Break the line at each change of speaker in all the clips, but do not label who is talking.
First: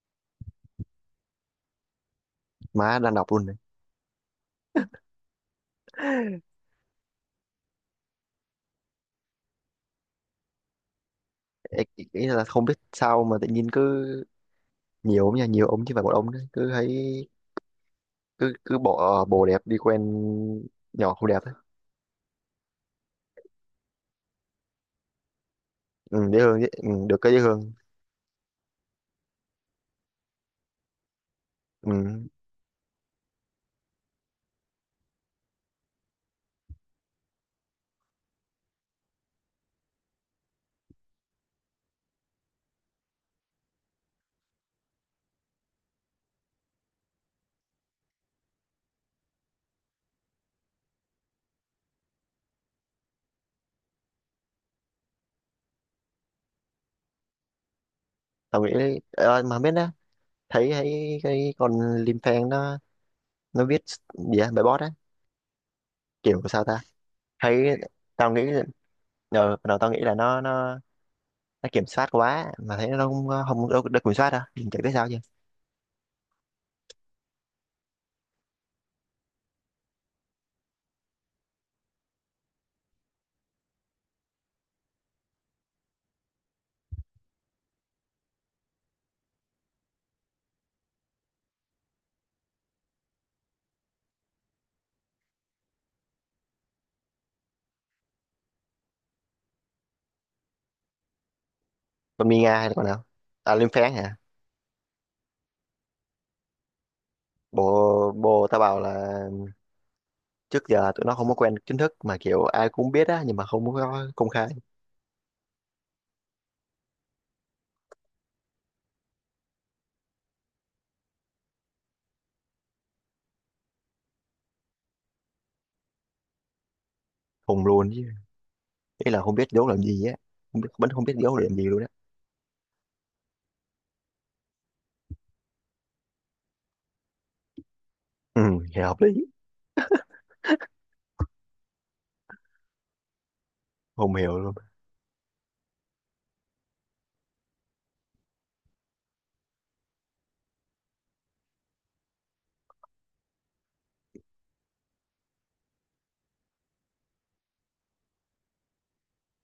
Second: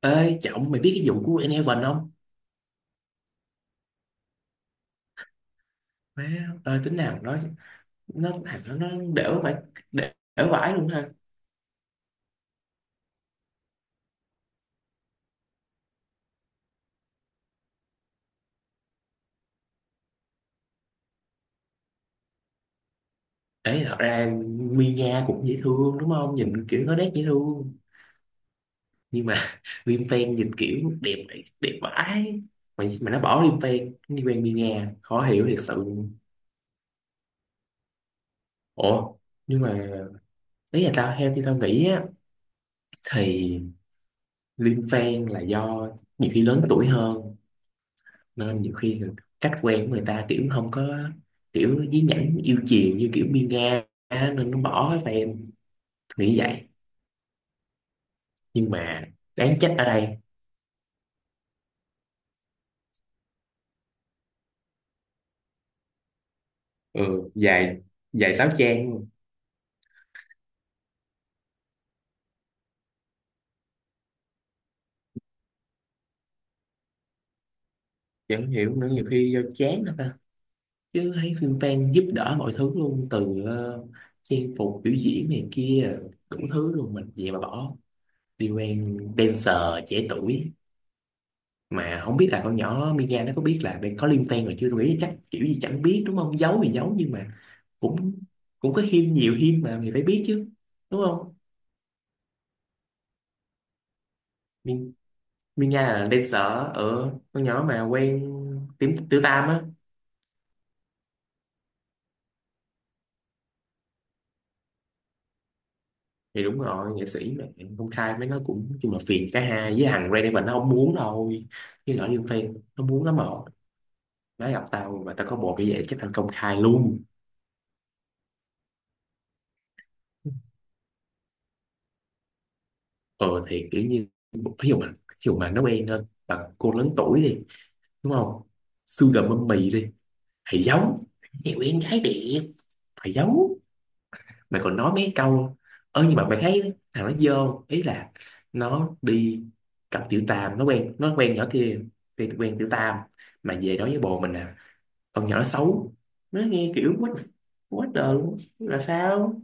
Ê trọng mày biết cái vụ của Enhaven không?
Má đang đọc luôn này.
Má ơi tính nào nó thằng nó đểu phải đểu vãi luôn ha.
Ê, ý ý là không biết sao mà tự nhiên cứ nhiều ông nha, nhiều ông chứ phải một ông đấy, cứ thấy cứ cứ bỏ bồ đẹp đi quen nhỏ không đẹp ấy.
Ấy thật ra, Mia cũng dễ thương đúng
Ừ,
không?
dễ thương dễ,
Nhìn kiểu
ừ,
nó đét
được
dễ
cái dễ thương.
thương nhưng mà Liêm Phen nhìn kiểu đẹp, đẹp
Ừ.
vãi. Mà nó bỏ Liêm Phen nó đi quen Mia, khó hiểu thiệt sự luôn. Ủa, nhưng mà ý là tao theo thì tao nghĩ á, thì Liêm Phen là do nhiều khi lớn tuổi hơn, nên nhiều khi cách quen của người ta kiểu không có kiểu dí nhảnh yêu chiều như kiểu Miên Nga á, nên nó bỏ hết tụi em nghĩ vậy.
Tao
Nhưng
nghĩ đấy.
mà
Ờ, mà
đáng
không biết
trách ở
đó.
đây,
Thấy thấy cái con Lim Phen nó viết gì á, bài bót á, kiểu sao ta.
ừ,
Thấy
dài
tao
dài
nghĩ
sáu
là,
trang luôn.
ờ, đầu tao nghĩ là nó nó kiểm soát quá mà thấy nó không không được, được kiểm soát đâu, mình chẳng biết sao chứ.
Chẳng hiểu nữa, nhiều khi do chán thôi ta, chứ thấy phim fan giúp đỡ mọi thứ luôn từ trang phục biểu diễn này kia, đủ thứ luôn, mình vậy mà bỏ đi quen dancer trẻ tuổi, mà không biết là con nhỏ Mia nó có biết là đây có liên quan rồi chưa, tôi nghĩ chắc kiểu gì chẳng biết đúng không, giấu thì giấu nhưng mà cũng cũng có hiên nhiều hiên mà mình phải biết chứ, đúng không?
Còn Mina hay là con nào, à Lim Phen hả?
Mi- Mia là dancer, ở con nhỏ mà
bồ
quen
bồ tao bảo
tím
là
Tiểu Tam á.
trước giờ tụi nó không có quen chính thức mà kiểu ai cũng biết á, nhưng mà không có công khai.
Thì đúng rồi, nghệ sĩ mà, công khai với nó cũng nhưng mà phiền cả hai, với thằng Ray Davies nó không muốn đâu, nhưng nhỏ Liên Fan nó muốn lắm mà, nó gặp tao mà tao có bộ như vậy chắc thành công khai luôn.
Hùng luôn chứ, ý là không biết giấu làm gì á, không biết vẫn không biết giấu làm gì luôn á.
Ờ thì kiểu như, ví dụ mà nó quen hơn bằng cô lớn tuổi đi, đúng
Ừ,
không?
thì hợp
Xương
lý.
đậm mâm mì đi, thầy giấu, nhiều em gái đẹp, thầy giấu,
Không hiểu luôn.
mày còn nói mấy câu, ơ nhưng mà mày thấy thằng nó dơ không? Ý là nó đi cặp tiểu tam, nó quen nhỏ kia, quen quen tiểu tam mà về nói với bồ mình là con nhỏ nó xấu, nó nghe kiểu quá đời luôn, là sao?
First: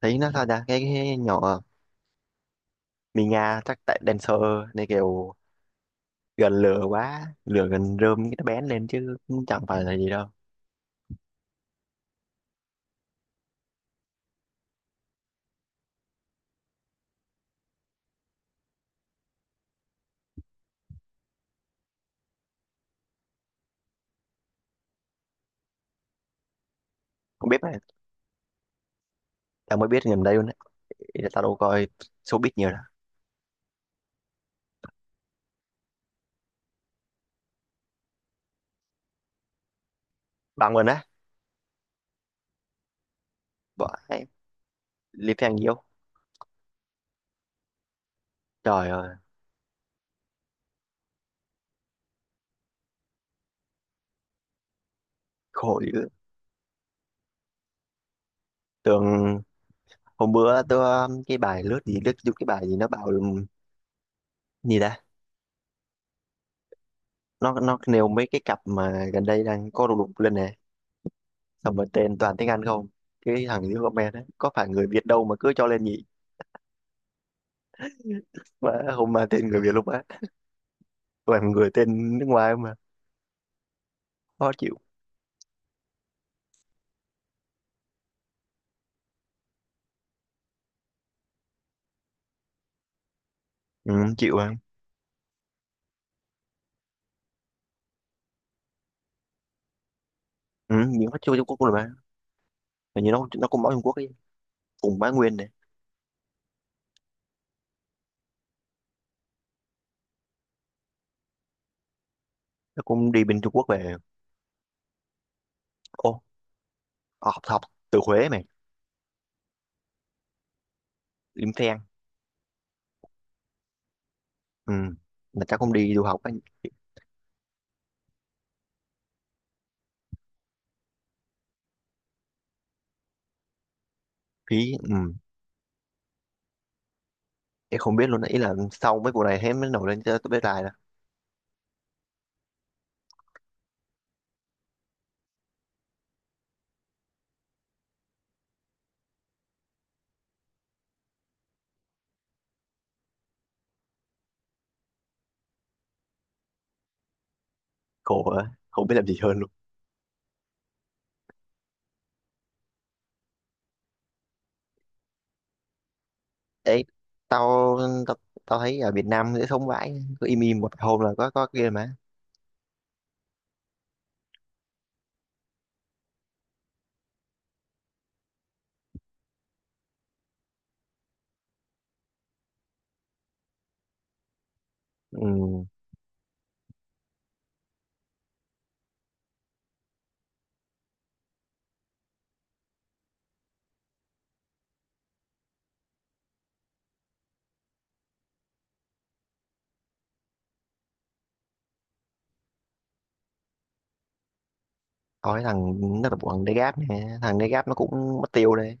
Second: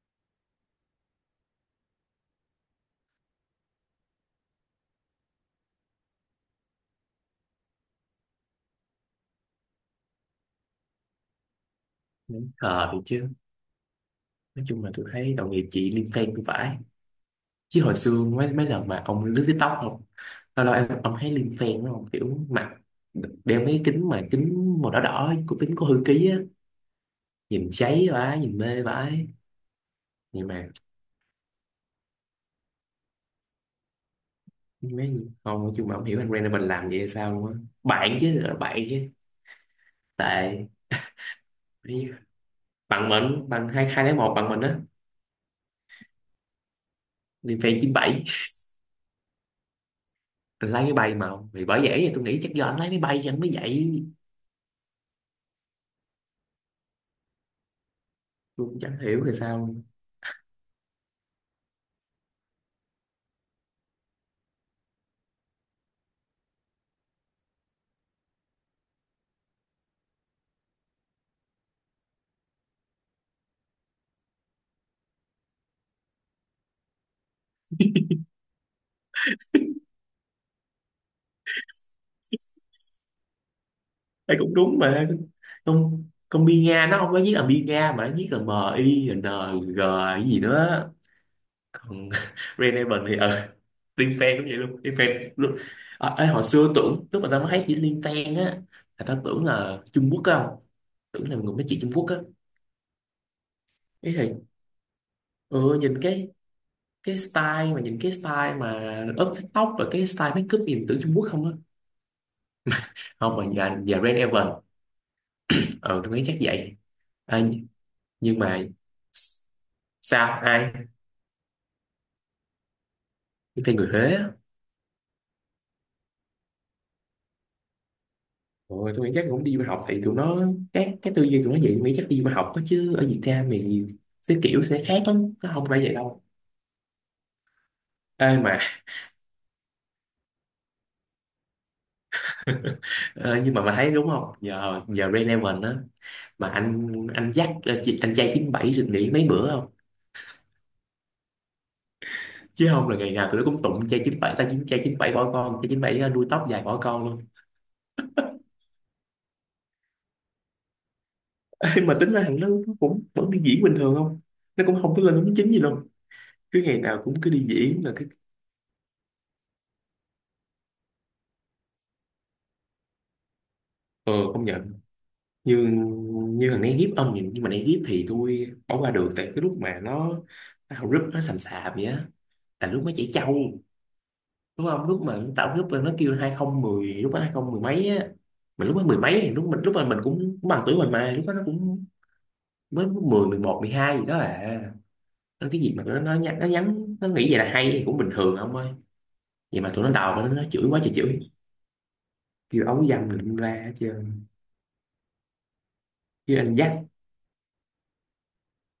Thấy nó sao ta, cái nhỏ Mì Nga chắc tại dancer này, kiểu gần lửa quá, lửa gần rơm cái nó bén lên chứ cũng chẳng phải là gì đâu.
Đúng thì chứ, nói chung là tôi thấy tội nghiệp chị Liên Quan cũng phải, chứ hồi xưa mấy mấy lần mà ông lướt TikTok không, lâu lâu em ông thấy Liên Phen đúng không, kiểu mặt đeo mấy kính mà kính màu đỏ đỏ của kính có hư ký á,
Không biết
nhìn
mà
cháy vãi, nhìn mê vãi,
tao mới biết gần đây luôn
nhưng
á,
mà
ý là tao đâu coi showbiz nhiều đâu.
mấy, không nói chung mà không hiểu anh Brandon mình làm vậy sao luôn á, bạn chứ, là bạn chứ, tệ
Bằng luôn á,
bằng mình, bằng
bỏ
hai, hai lấy
em
một bằng mình á.
Lý Phan nhiều.
Liên Phen chín bảy
Trời ơi,
anh lái máy bay, mà vì bởi vậy tôi nghĩ chắc do anh lái máy bay cho anh mới vậy,
khổ dữ.
tôi cũng chẳng
Tưởng
hiểu là sao.
hôm bữa tôi cái bài lướt gì, lướt vô cái bài gì nó bảo gì ta, nó nêu mấy cái cặp mà gần đây đang có đùng đùng lên nè, xong rồi tên toàn tiếng Anh không. Cái thằng dưới comment ấy, có phải người Việt đâu mà cứ cho lên nhỉ? Mà không, mà tên người Việt luôn á, toàn người tên nước ngoài mà.
Đây
Khó
cũng
chịu.
đúng mà, không con Bi Nga nó không có viết là Bi Nga mà nó viết là m i n g, cái gì nữa, còn Renevan thì Liên
Ừ, chịu
Fan cũng
à.
vậy luôn, Liên Fan luôn. Ê, hồi xưa tưởng lúc mà tao mới thấy chữ Liên Fan á, là tao tưởng là Trung Quốc á, không,
Ừ, nhưng nó
tưởng là
chưa
người
Trung Quốc
nói
luôn
chuyện
mà.
Trung Quốc á,
Mà như nó cũng bảo Trung Quốc ấy,
ý thì
cùng Bá Nguyên này.
ừ, nhìn cái style mà up TikTok và cái style makeup nhìn tưởng Trung Quốc không á.
Nó cũng đi
Không,
bên
mà
Trung Quốc
nhà
về.
nhà Renevan, ờ tao
Ô,
nghĩ chắc vậy. à,
học học từ Huế
nhưng
mày.
mà sao ai,
Liêm Phen.
cái tên người Huế á.
Ừ, mà chắc cũng đi du học á.
Rồi tôi nghĩ chắc cũng đi du học thì tụi nó, cái tư duy tụi nó vậy, tôi nghĩ chắc đi du học đó, chứ ở Việt Nam thì cái kiểu
Phí.
sẽ khác
Ừ.
lắm, nó không phải vậy đâu.
Em không biết luôn
Ê
đấy, ý là
mà
sau mấy vụ này hết mới nổi lên cho tôi biết lại là.
ờ, nhưng mà thấy đúng không, nhờ nhờ Rain á, mà anh dắt anh trai 97 được nghỉ mấy bữa không, chứ không là ngày nào tụi nó cũng tụng trai chín bảy, ta chín trai chín bảy bỏ con trai chín bảy, nuôi tóc dài bỏ con luôn.
Khổ quá, không biết làm gì hơn luôn.
Ê, mà tính ra nó cũng vẫn đi diễn bình thường không, nó cũng không có lên đến chính gì luôn, cứ ngày
Đấy
nào cũng cứ đi
tao
diễn là cứ,
tao, tao thấy ở Việt Nam dễ sống vãi, cứ im im một hôm là có kia mà.
ờ không nhờ, như như thằng này hiếp ông nhìn nhưng mà này hiếp thì tôi bỏ qua được, tại cái lúc mà nó tạo group nó sầm sạp vậy á, là lúc nó chảy trâu đúng không, lúc mà nó tạo
Ừ.
group là nó kêu hai không mười, lúc đó hai không mười mấy á, mà lúc đó mười mấy thì lúc mình lúc mà mình cũng cũng bằng tuổi mình, mà lúc đó nó cũng mới mười, mười một, mười hai gì đó à, nên cái gì mà nó nhắn, nó nhắn nó nghĩ vậy là hay thì cũng bình thường ông ơi, vậy mà tụi nó đào nó chửi quá trời chửi, kêu ấu dâm mình ra hết trơn.
Tao thấy thằng nó là bộ
Chứ
thằng
anh dắt
Degas nè, thằng Degas nó cũng mất tiêu đây.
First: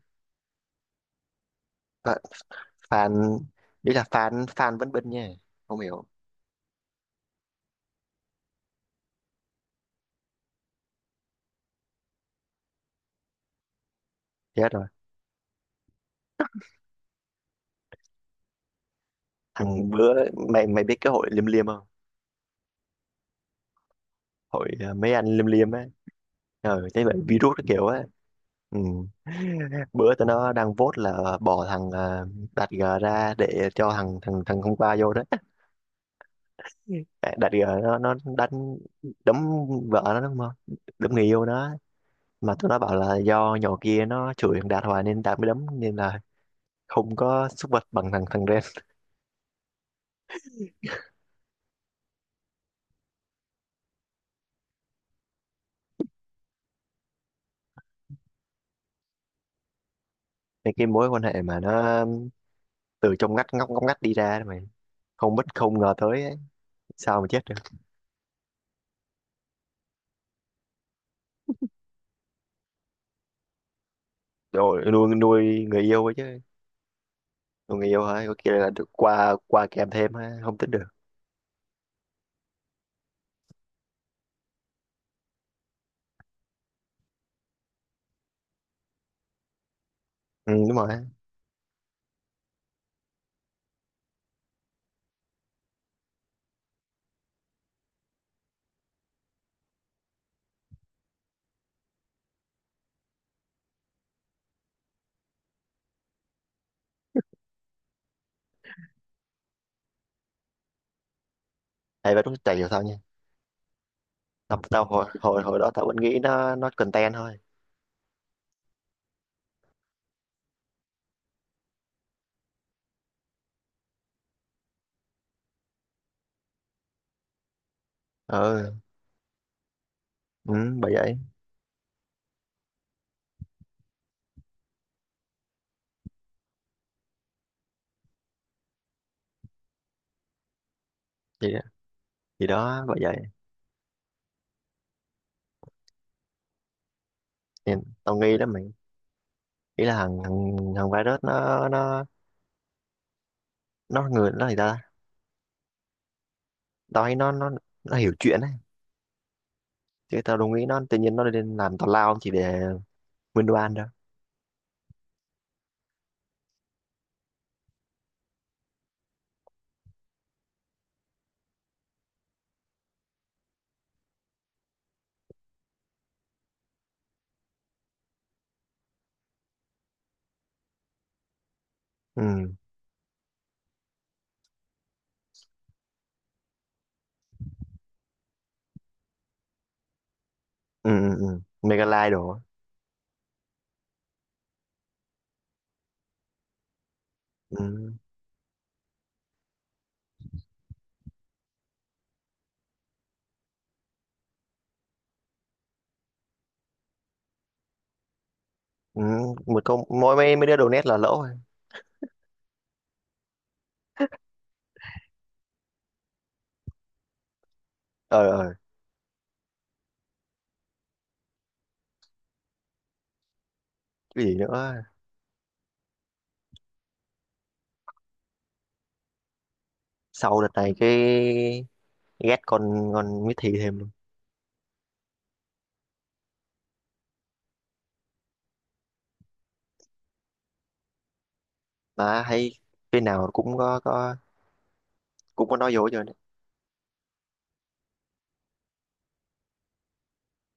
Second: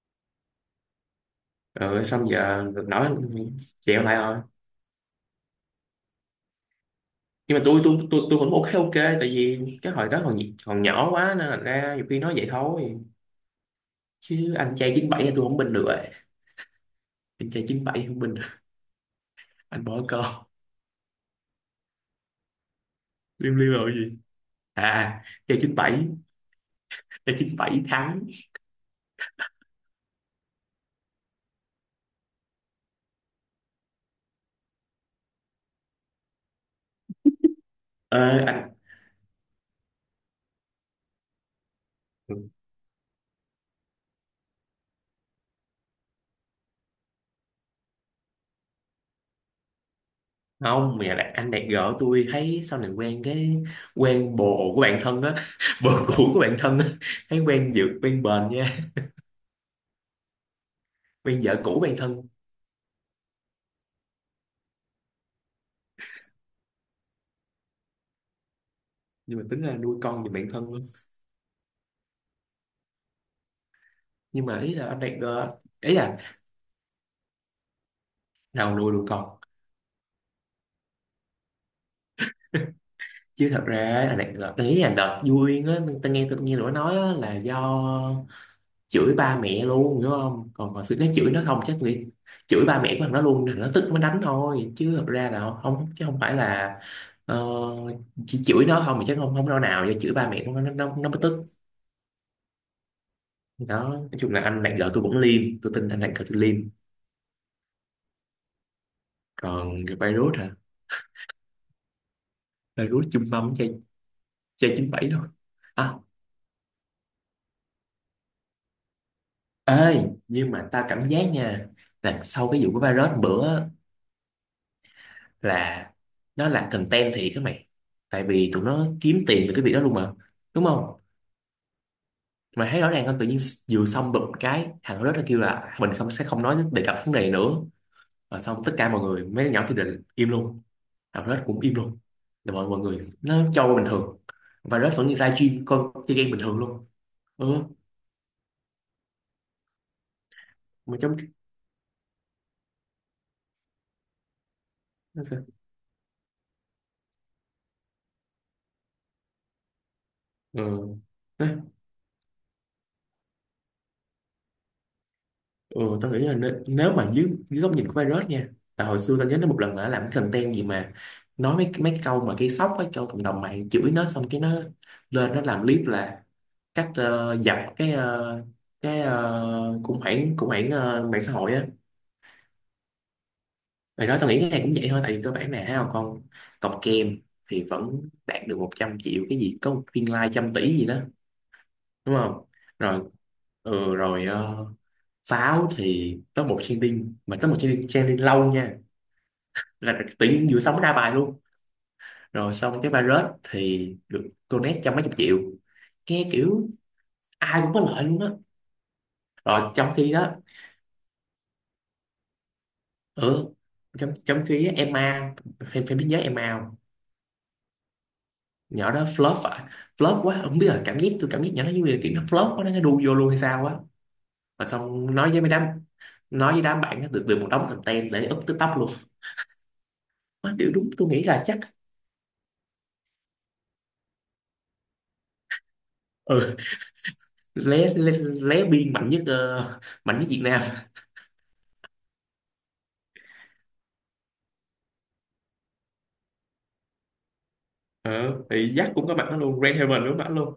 ờ
Và
xong giờ nổi
fan, đấy là
chẹo lại rồi,
fan, fan vẫn bên nha. Không hiểu.
nhưng mà tôi cũng ok ok, tại vì cái hồi đó còn còn nhỏ quá, nên là ra nhiều khi nói vậy thôi, chứ
Chết
anh
rồi.
trai 97 thì tôi không binh được rồi, anh trai chín bảy không binh được. Anh
Thằng
bỏ
bữa
con,
mày mày biết cái hội liêm liêm không?
liêu liêu rồi gì,
Hội ờ, mấy
à
anh liêm
trai
liêm á.
97
Ờ thế vậy
trai
virus
chín
nó
bảy
kiểu á.
thắng,
Ừ. Bữa tụi nó đang vote là bỏ thằng, à, Đạt G ra để cho thằng thằng thằng hôm qua vô đó. À, Đạt G nó
ờ anh
đánh đấm vợ nó đúng không? Đấm người yêu nó. Mà tụi nó bảo là do nhỏ kia nó chửi thằng Đạt hoài nên Đạt mới đấm, nên là không có xúc vật bằng thằng thằng Ren.
không mẹ là anh đẹp gỡ, tôi thấy sau này quen bồ của bạn thân á bồ cũ của bạn thân á, thấy quen dược quen bền nha,
Nên cái mối quan
quen
hệ mà
vợ cũ bạn
nó
thân,
từ trong ngách, ngóc ngóc ngách đi ra mà. Không biết không ngờ tới ấy. Sao mà chết được.
nhưng mà tính là nuôi con giùm bạn thân luôn, nhưng mà ý
Rồi
là anh
nuôi
đẹp gỡ,
nuôi người
ý
yêu ấy
là
chứ. Còn người yêu hả? Có kia là
nào
được
nuôi được
qua,
con
qua kèm thêm ha, không tính được.
chứ. Thật ra á, là đợt đấy là đợt vui á, tôi nghe tụi nó nói á, là do chửi ba mẹ luôn hiểu không,
Ừ, đúng
còn hồi
rồi.
xưa nó chửi nó không chắc nghĩ chửi ba mẹ của thằng nó luôn, thằng nó tức mới đánh thôi, chứ thật ra là không, chứ không phải là ờ, chỉ chửi nó không thì chắc không không đâu, nào do chửi ba mẹ của nó mới tức. Đó, nói chung là anh bạn vợ tôi cũng liêm, tôi tin anh bạn vợ tôi liêm, còn cái virus hả,
Hay vậy đúng chạy hiểu sao nha.
virus chung mâm chơi,
Tao, tao
chín
hồi,
bảy thôi,
hồi hồi đó tao
à
vẫn nghĩ nó content thôi.
ê, nhưng mà ta cảm giác nha, là sau cái vụ của virus bữa, là nó là content thiệt các mày, tại vì tụi
Ừ,
nó kiếm tiền từ cái việc đó luôn mà,
ừ,
đúng
bởi
không?
vậy.
Mày thấy rõ ràng không, tự nhiên vừa xong bụp cái thằng đó nó kêu là mình không, sẽ không nói đề cập vấn đề này nữa, và xong tất cả mọi người mấy đứa nhỏ thì định im luôn, thằng Red
Thì
cũng im luôn,
thì
là mọi mọi
đó bởi
người
vậy.
nó cho qua bình thường, và Red vẫn ra gym con chơi game bình thường luôn, ừ,
Thì tao nghi lắm mày. Nghĩ là thằng thằng thằng
mà trong
virus nó người nó thì ta.
nó sao,
Tao thấy nó nó hiểu chuyện ấy. Chứ tao đâu nghĩ nó
ừ.
tự nhiên nó lên làm tào lao chỉ để win đồ ăn đâu.
Ừ, tao nghĩ là nếu mà dưới góc nhìn của virus nha, tại hồi xưa tao nhớ nó một lần là nó làm cái content gì mà nói mấy mấy cái câu mà gây sốc á cho cộng đồng mạng chửi nó, xong cái nó lên nó làm clip là cách dập cái khủng hoảng mạng xã hội á.
Ừ.
Rồi đó tao nghĩ cái này cũng vậy thôi, tại vì cơ bản nè, thấy không, con cọc kem thì vẫn đạt được 100 triệu cái gì, có một viên like trăm tỷ gì
Ừ
đó,
ừ ừ. Mega like
đúng
đồ á.
không, rồi ừ, rồi pháo thì top một trending,
Ừ.
trending lâu nha, là tự nhiên vừa sống ra bài luôn, rồi xong cái virus thì được donate trăm mấy chục triệu, nghe kiểu ai cũng có lợi luôn á,
Ừ. Một
rồi
câu
trong khi
mỗi
đó,
mấy mấy đứa đồ nét là lỗ rồi.
ừ, trong trong khi á, Emma fan fan biết nhớ Emma không?
Ờ ờ,
Nhỏ đó flop à, flop quá không biết là cảm giác tôi, cảm giác nhỏ nó như là kiểu nó flop quá nó đu vô luôn hay sao á,
cái gì nữa,
và xong nói với mấy đám, nói với đám bạn nó được được một đống content để up TikTok luôn.
sau đợt
Má, điều
này
đúng tôi nghĩ là
cái
chắc,
ghét con Miss Thi thêm luôn.
ừ, lé lé, lé biên mạnh nhất, mạnh nhất Việt Nam,
Mà thấy cái nào cũng có, cũng có nói vô rồi.
ờ thì Jack cũng có mặt nó luôn, Grand Haven cũng có mặt luôn,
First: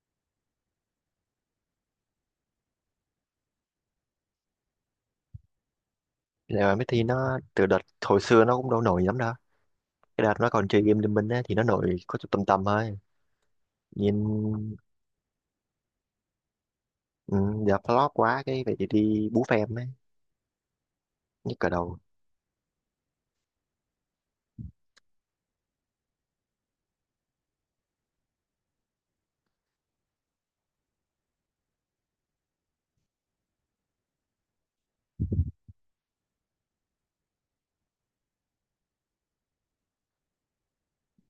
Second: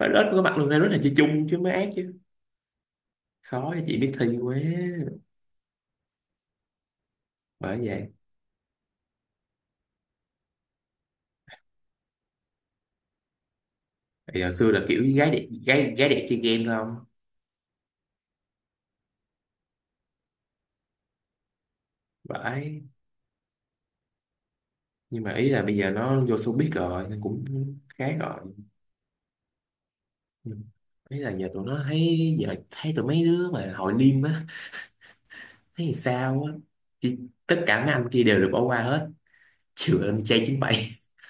Violet cũng có mặt luôn, Violet là chị chung chứ mới ác chứ, khó cho chị biết thi quá,
Là Miss Thi nó từ đợt
bởi vậy,
hồi xưa nó cũng đâu nổi lắm đâu, cái đợt nó còn chơi game Liên Minh á thì nó nổi có chút tầm tầm thôi. Nhìn
thì hồi xưa là kiểu gái đẹp, gái gái đẹp chơi game thôi không
ừ, giờ flop quá cái vậy thì đi bú phèm ấy. Nhức cả đầu.
phải, nhưng mà ý là bây giờ nó vô showbiz rồi nên cũng khá rồi. Nhưng ý là giờ tụi nó thấy, giờ thấy tụi mấy đứa mà hội liêm á, thấy thì sao á, thì tất cả mấy anh kia đều được bỏ qua hết, trừ anh trai 97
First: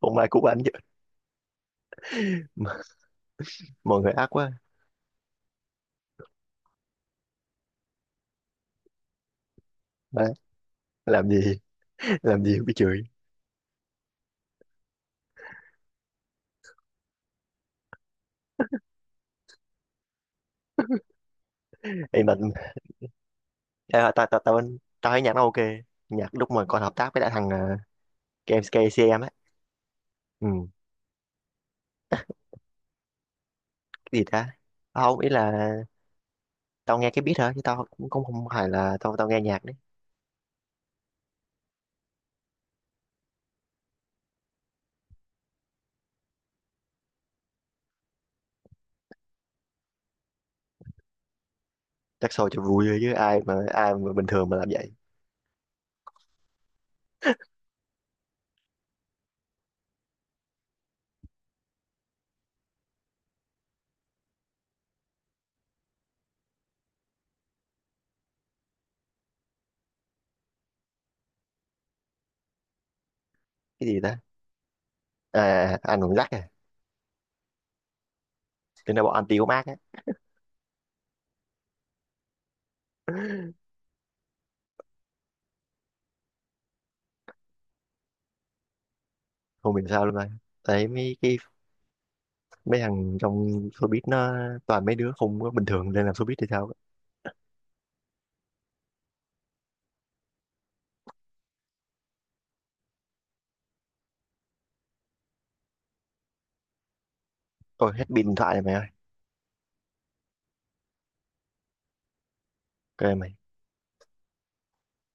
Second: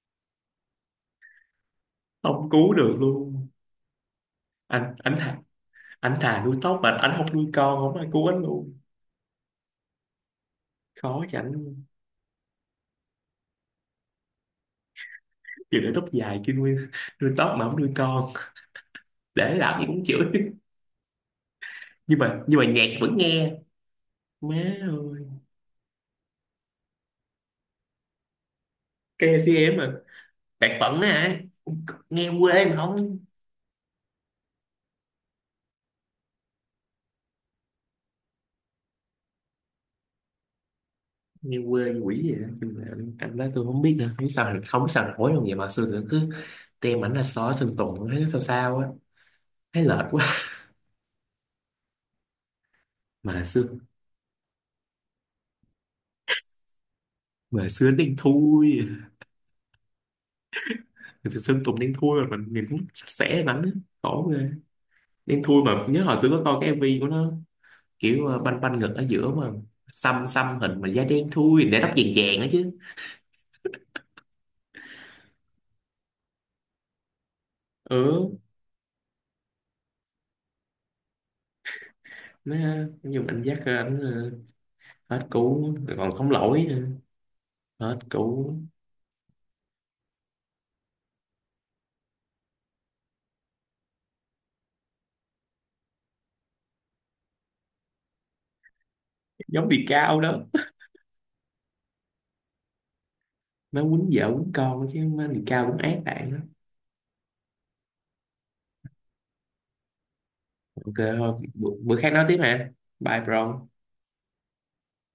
Hôm nay cũng ăn chứ
không cứu được luôn,
mọi người ác quá.
anh thà, anh thà nuôi tóc mà anh không nuôi con, không ai cứu anh luôn,
Má,
khó
làm
chẳng,
gì làm gì cũng bị chửi.
vừa để tóc dài kia nuôi nuôi tóc mà không nuôi con để làm gì cũng chửi, nhưng
Em
mà
mình,
nhạc vẫn nghe,
à, tao tao
má
tao tao thấy
ơi.
nhạc nó ok. Nhạc lúc mà còn hợp tác với lại thằng à, KMSK em xê em á.
KCM à,
Ừ,
bạc phận á hả, nghe quê mà không,
gì ta. Tao không, ý là tao nghe cái beat hả, chứ tao cũng cũng không phải là tao tao nghe nhạc đấy.
nghe quê như quỷ vậy đó, nhưng mà anh đó tôi không biết nữa, không biết sao nổi luôn vậy, mà xưa tôi cứ đem ảnh ra xó Sơn Tùng thấy nó sao sao á, thấy lệch quá,
Chắc show cho vui thôi chứ
mà xưa
ai mà bình thường mà làm vậy.
mà xưa đen thui, thì Sơn Tùng đen thui mà mình nhìn cũng sạch sẽ lắm á, khổ ghê, đen thui mà nhớ hồi xưa có coi cái MV của nó kiểu banh banh ngực ở giữa mà xăm xăm hình mà da đen thui để tóc vàng vàng á chứ,
Cái gì ta, à anh còn rắc à.
ừ
Tính ra bọn anti của Mark á,
nó dùng anh dắt ra anh, hết cũ rồi còn sống lỗi nữa, hết cũ,
không hiểu sao luôn rồi. Thấy mấy cái mấy thằng trong showbiz nó toàn mấy đứa không có bình thường lên làm showbiz thì sao á.
giống bị cao đó, nó quýnh vợ quýnh con chứ nó bị cao cũng ác bạn đó,
Ôi hết pin điện thoại này mày ơi.
ok thôi bữa khác nói tiếp nè,
Kệ
bye
mày.
bro.